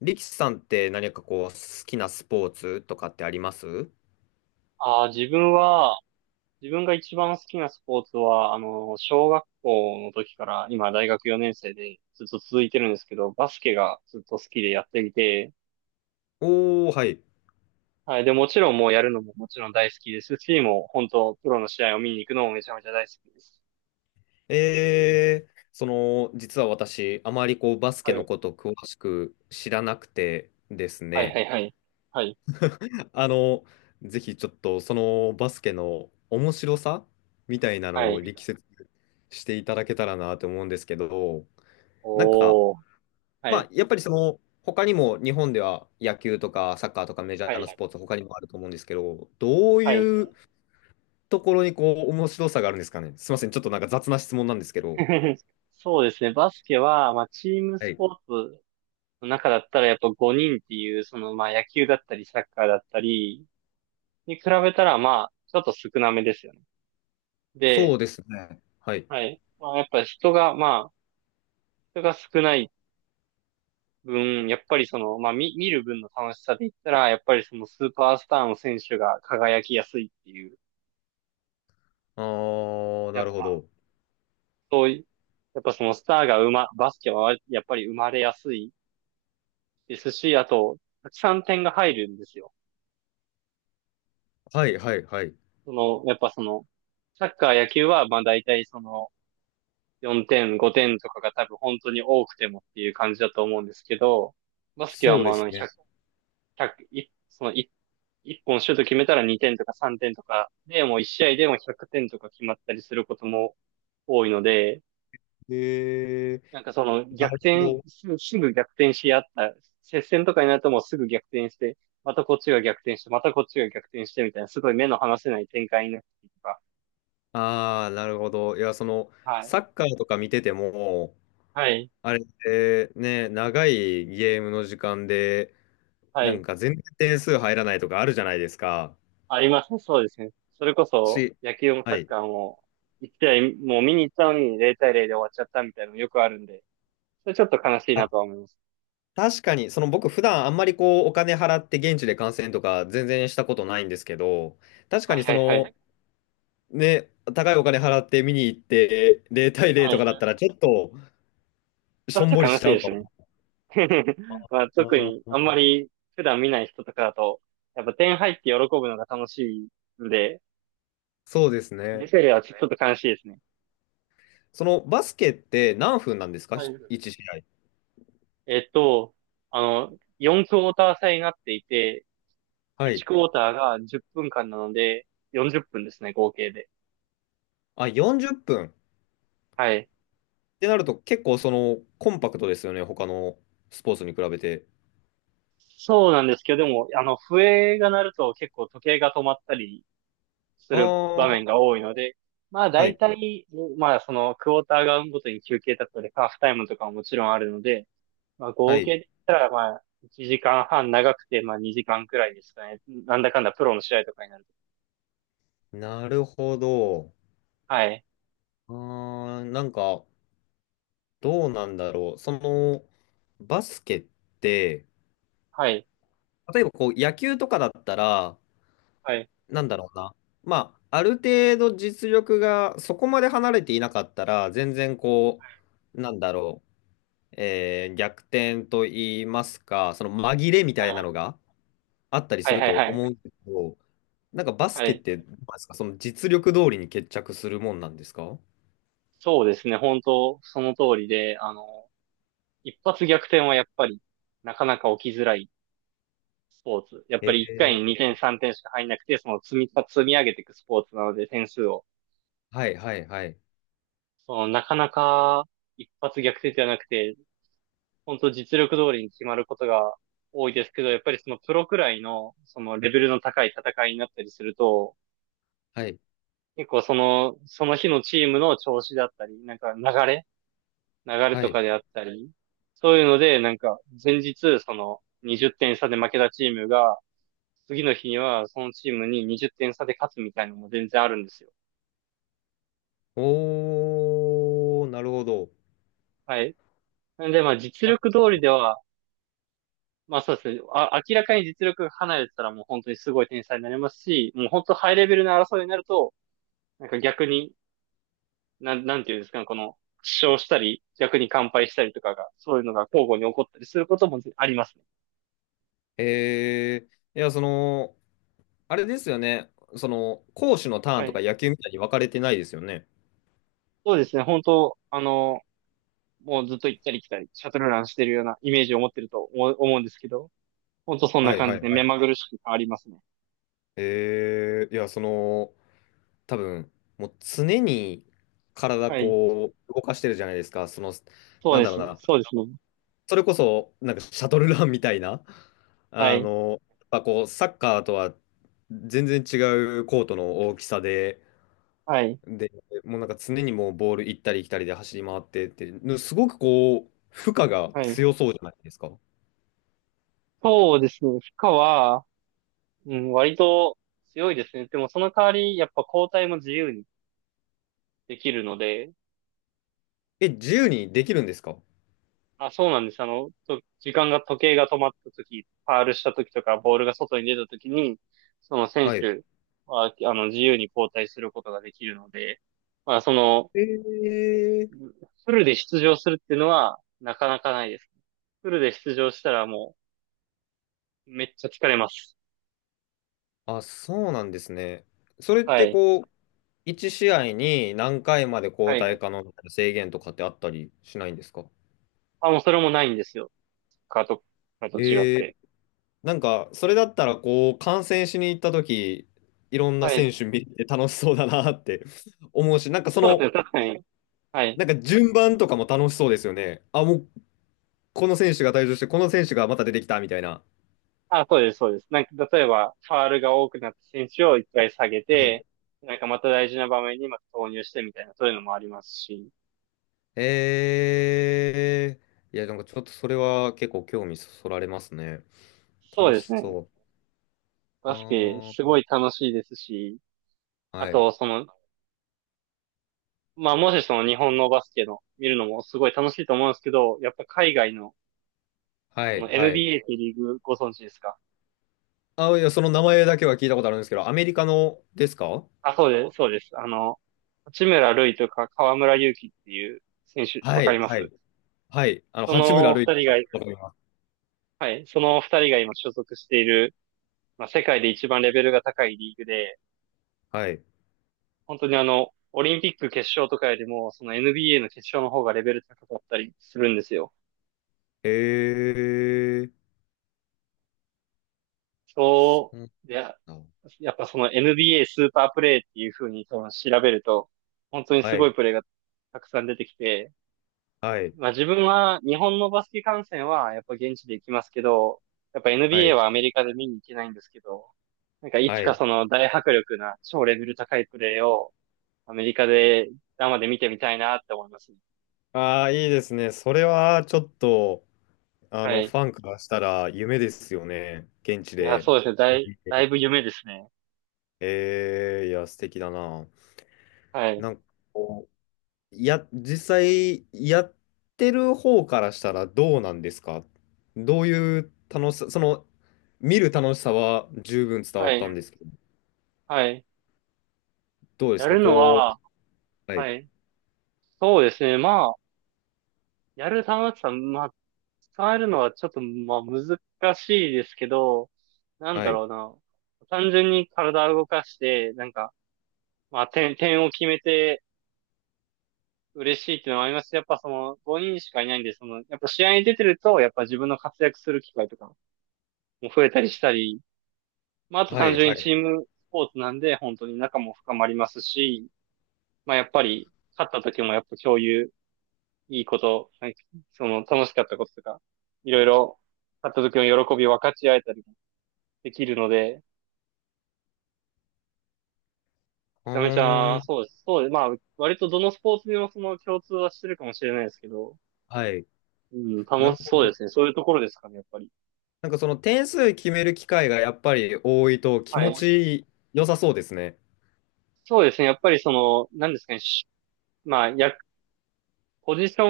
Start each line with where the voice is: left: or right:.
left: リキさんって何かこう、好きなスポーツとかってあります？
right: ああ、自分が一番好きなスポーツは、小学校の時から、今大学4年生でずっと続いてるんですけど、バスケがずっと好きでやっていて、
left: おー、はい。
right: はい。で、もちろんもうやるのももちろん大好きですし、もう本当、プロの試合を見に行くのもめちゃめちゃ大好きです。
left: 実は私、あまりこう、バスケ
right: は
left: の
right: い。
left: こと詳しく知らなくてです
right: はいは
left: ね。
right: いはい。はい。
left: あの、ぜひちょっと、そのバスケの面白さみたいな
right: は
left: の
right: い。
left: を力説していただけたらなと思うんですけど、なんか、
right: おー。は
left: ま
right: い。
left: あ、やっぱり他にも日本では野球とかサッカーとかメジャ
right: は
left: ーなス
right: い。
left: ポーツ他にもあると思うんですけど、どう
right: はい。
left: いうところにこう面白さがあるんですかね。すみません、ちょっとなんか雑な質問なんですけど。
right: そうですね。バスケは、まあ、チーム
left: は
right: ス
left: い。
right: ポーツの中だったらやっぱ5人っていう、そのまあ野球だったりサッカーだったりに比べたらまあちょっと少なめですよね。
left: そう
right: で、
left: ですね。はい。
right: はい。まあやっぱ人が少ない分、やっぱりそのまあ見る分の楽しさで言ったら、やっぱりそのスーパースターの選手が輝きやすいっていう、
left: あー、
right: や
left: なる
right: っ
left: ほ
right: ぱ
left: ど。
right: そういう、やっぱそのスターがバスケはやっぱり生まれやすいですし、あと、たくさん点が入るんですよ。
left: はいはいはい。
right: その、やっぱその、サッカー、野球は、まあ大体その、4点、5点とかが多分本当に多くてもっていう感じだと思うんですけど、バスケは
left: そう
right: もう
left: で
right: あ
left: す
right: の
left: ね。
right: 100、いその1、一本シュート決めたら2点とか3点とかで、もう1試合でも100点とか決まったりすることも多いので、
left: へえ
right: な
left: ー、
right: んかその
left: な
right: 逆
left: るほ
right: 転、
left: ど。
right: すぐ逆転し合った、接戦とかになるともうすぐ逆転して、またこっちが逆転して、またこっちが逆転してみたいな、すごい目の離せない展開になってとか。
left: あー、なるほど。いや、
right: はい。
left: サッカーとか見てても、
right: はい。
left: あれってね、長いゲームの時間で、
right: は
left: なん
right: い。
left: か全然点数入らないとかあるじゃないですか。
right: ありますね。そうですね。それこそ、
left: し、
right: 野球もサ
left: は
right: ッ
left: い。
right: カーも、もう見に行ったのに0対0で終わっちゃったみたいなのよくあるんで、それちょっと悲しい
left: あ、
right: なとは思います。
left: 確かに、その僕普段あんまりこうお金払って現地で観戦とか全然したことないんですけど、確か
right: はい
left: にそ
right: はいは
left: の
right: い。
left: ね、高いお金払って見に行って0対0
right: は
left: と
right: い。
left: かだったらちょっと
right: ちょ
left: し
right: っ
left: ょん
right: と
left: ぼり
right: 悲
left: し
right: しい
left: ちゃ
right: で
left: うか
right: す
left: も。
right: ね。まあ、
left: あ
right: 特に、あんま
left: ー、
right: り普段見ない人とかだと、やっぱ点入って喜ぶのが楽しいんで、
left: そうです
right: 出
left: ね。
right: てるはちょっと悲しいですね。
left: そのバスケって何分なんですか
right: はい。
left: ?1 試合。
right: えっと、4クォーター制になっていて、
left: は
right: 1
left: い。
right: クォーターが10分間なので、40分ですね、合計で。
left: あ、40分、っぷんっ
right: はい。
left: てなると結構そのコンパクトですよね、他のスポーツに比べて。
right: そうなんですけど、でも、笛が鳴ると結構時計が止まったりす
left: あ
right: る場面
left: あ、
right: が多いので、まあ
left: は
right: 大
left: い。
right: 体、まあそのクォーターがごとに休憩だったり、ハーフタイムとかももちろんあるので、まあ
left: は
right: 合計
left: い。
right: で言ったらまあ1時間半長くてまあ2時間くらいですかね。なんだかんだプロの試合とかになると。
left: なるほど。
right: はい。
left: あー、なんか、どうなんだろう。バスケって、
right: はい。
left: 例えばこう野球とかだったら、
right: はい。
left: なんだろうな。まあ、ある程度実力がそこまで離れていなかったら、全然こう、なんだろう、逆転と言いますか、その紛れみたいなのがあったり
right: は
left: す
right: い。
left: る
right: はい。
left: と
right: は
left: 思うん
right: い。
left: ですけど、なんかバス
right: は
left: ケっ
right: い。
left: てどうなんですか、その実力通りに決着するもんなんですか？
right: そうですね。本当、その通りで、一発逆転はやっぱりなかなか起きづらいスポーツ。やっぱ
left: え
right: り1回に2
left: ー
right: 点3点しか入んなくて、その積み上げていくスポーツなので点数を。
left: はいはいはい。
right: その、なかなか一発逆転ではなくて、本当実力通りに決まることが多いですけど、やっぱりそのプロくらいの、そのレベルの高い戦いになったりすると、
left: はい
right: 結構その、その日のチームの調子だったり、なんかれ流れ
left: は
right: と
left: い。
right: かであったり、そういうので、なんか前日、その20点差で負けたチームが、次の日にはそのチームに20点差で勝つみたいなのも全然あるんですよ。
left: おー、なるほど。
right: はい。なんで、まあ実力通りでは、まあそうですね。あ、明らかに実力が離れてたらもう本当にすごい天才になりますし、もう本当ハイレベルな争いになると、なんか逆に、なんていうんですかね、この、負傷したり、逆に完敗したりとかが、そういうのが交互に起こったりすることもありますね。
left: えー、いや、あれですよね。攻守のターン
right: は
left: とか
right: い。
left: 野球みたいに分かれてないですよね。
right: そうですね。本当、もうずっと行ったり来たり、シャトルランしてるようなイメージを持ってると思うんですけど、本当そんな
left: はい
right: 感
left: は
right: じ
left: い
right: で
left: は
right: 目
left: い。
right: まぐるしく変わりますね。
left: いや、多分、もう常に体
right: はい。
left: こう、動かしてるじゃないですか。
right: そう
left: なん
right: で
left: だ
right: す。
left: ろうな。
right: そうですね。
left: それこそ、なんかシャトルランみたいな。
right: は
left: あ
right: い。
left: の、やっぱこう、サッカーとは全然違うコートの大きさで、
right: はい。
left: で、もうなんか常にもうボール行ったり来たりで走り回ってって、すごくこう、負荷が
right: はい。
left: 強そうじゃないですか。
right: そうですね。負荷は、うん、割と強いですね。でもその代わり、やっぱ交代も自由にできるので、
left: え、自由にできるんですか？
right: あ、そうなんです。あの、と時間が、時計が止まった時、ファールした時とか、ボールが外に出た時に、その選
left: はい。
right: 手は、自由に交代することができるので、まあ、その、
left: えー、
right: フルで出場するっていうのは、なかなかないですね。フルで出場したらもう、めっちゃ疲れます。
left: あ、そうなんですね。それっ
right: は
left: て
right: い。
left: こう、1試合に何回まで
right: は
left: 交
right: い。
left: 代可能みたいな制限とかってあったりしないんですか？
right: あ、もうそれもないんですよ。カート、カート違っ
left: えー、
right: て。
left: なんか、それだったらこう、観戦しに行った時、いろんな
right: はい。
left: 選手見て楽しそうだなって 思うし、なんか
right: そうですね、確かに。はい。
left: なんか順番とかも楽しそうですよね。あ、もうこの選手が退場して、この選手がまた出てきたみたいな。
right: あ、そうです、そうです。なんか、例えば、ファールが多くなった選手を一回下げ
left: はい。
right: て、なんかまた大事な場面にまた投入してみたいな、そういうのもありますし。
left: えいや、なんかちょっとそれは結構興味そそられますね。
right: そう
left: 楽
right: です
left: し
right: ね。
left: そう。
right: バスケ、
left: あ
right: す
left: ー、
right: ごい楽しいですし、あ
left: はい、
right: と、その、まあ、もしその日本のバスケの見るのもすごい楽しいと思うんですけど、やっぱ海外の、
left: は
right: そ
left: い、
right: の
left: はい。
right: NBA ってリーグご存知ですか？
left: あ、いや、その名前だけは聞いたことあるんですけど、アメリカのですか？
right: あ、そうです、そうです。八村塁とか河村勇輝っていう選手、わ
left: は
right: か
left: い、
right: りま
left: は
right: す？
left: い、はい。
right: そ
left: 八村
right: の二
left: 塁
right: 人が、
left: がわかります。
right: はい、その二人が今所属している、まあ、世界で一番レベルが高いリーグで、
left: はい。
right: 本当にオリンピック決勝とかよりも、その NBA の決勝の方がレベル高かったりするんですよ。
left: えー、そ
right: そ
left: う
right: う、で、
left: なの
right: やっぱその NBA スーパープレイっていう風に多分調べると、本当に
left: だ。
right: す
left: は
right: ご
left: い、
right: いプレーがたくさん出てきて、
left: はい、
right: まあ自分は日本のバスケ観戦はやっぱ現地で行きますけど、やっぱ
left: は
right: NBA
left: い、
right: はアメリカで見に行けないんですけど、なんかいつ
left: は
right: か
left: い。
right: その大迫力な超レベル高いプレーをアメリカで生で見てみたいなって思いますね。
left: ああ、いいですね。それはちょっと、
right: はい。
left: ファンからしたら夢ですよね。現地
right: いや、
left: で。
right: そうですね。だいぶ夢ですね。
left: ええ、いや、素敵だな。
right: はい。
left: なんかこう、実際、やってる方からしたらどうなんですか？どういう楽しさ、見る楽しさは十分伝わ
right: は
left: ったん
right: い。
left: ですけど、
right: はい。
left: どうで
right: や
left: すか
right: るの
left: こう、
right: は、
left: はい、
right: はい。そうですね。まあ、やる玉ださたまあ、使えるのはちょっと、まあ、難しいですけど、なん
left: は
right: だ
left: い、
right: ろうな。単純に体を動かして、なんか、まあ、点を決めて嬉しいっていうのもありますし、やっぱその、5人しかいないんで、その、やっぱ試合に出てると、やっぱ自分の活躍する機会とかも増えたりしたり、まあ、あと
left: は
right: 単
left: い、
right: 純
left: はい。
right: に
left: う
right: チームスポーツなんで、本当に仲も深まりますし、まあ、やっぱり、勝った時もやっぱ共有いいこと、なんかその楽しかったこととか、いろいろ、買った時の喜びを分かち合えたりもできるので、め
left: ー
right: ちゃめちゃ、
left: ん、
right: そうです。そうです。まあ、割とどのスポーツにもその共通はしてるかもしれないですけど、
left: はい。
right: うん、
left: なる
right: 楽し
left: ほ
right: そう
left: ど。
right: ですね。そういうところですかね、やっぱり。
left: なんかその点数決める機会がやっぱり多いと気
right: は
left: 持
right: い。
left: ち良さそうですね。
right: そうですね。やっぱりその、何ですかね。しまあ、や、ポジショ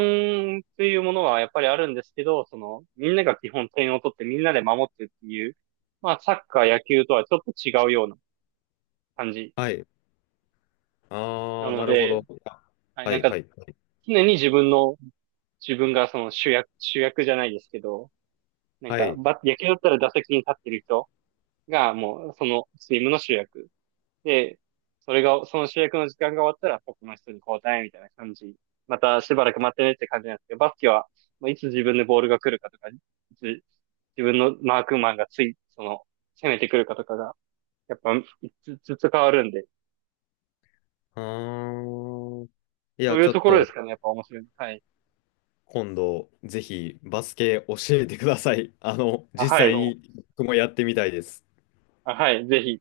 right: ンというものはやっぱりあるんですけど、その、みんなが基本点を取ってみんなで守ってっていう、まあ、サッカー、野球とはちょっと違うような感じ
left: はい。あ
right: な
left: あ、
right: の
left: なるほ
right: で、
left: ど。あ、
right: はい、
left: は
right: なん
left: い
right: か、
left: はいはい。
right: 常に自分がその主役、主役じゃないですけど、なん
left: は
right: か、
left: い。
right: 野球だったら打席に立ってる人がもうそのチームの主役。で、それが、その主役の時間が終わったら、他の人に交代みたいな感じ。またしばらく待ってねって感じなんですけど、バスケは、まあいつ自分でボールが来るかとか、いつ自分のマークマンがつい、その、攻めてくるかとかが、やっぱ、ずつ変わるんで、
left: ああ。い
right: そ
left: や、
right: うい
left: ち
right: う
left: ょ
right: と
left: っ
right: ころです
left: と
right: かね、やっぱ面白いの。はい。
left: 今度ぜひバスケ教えてください。
right: あ、は
left: 実
right: い。
left: 際に僕もやってみたいです。
right: あ、はい。ぜひ、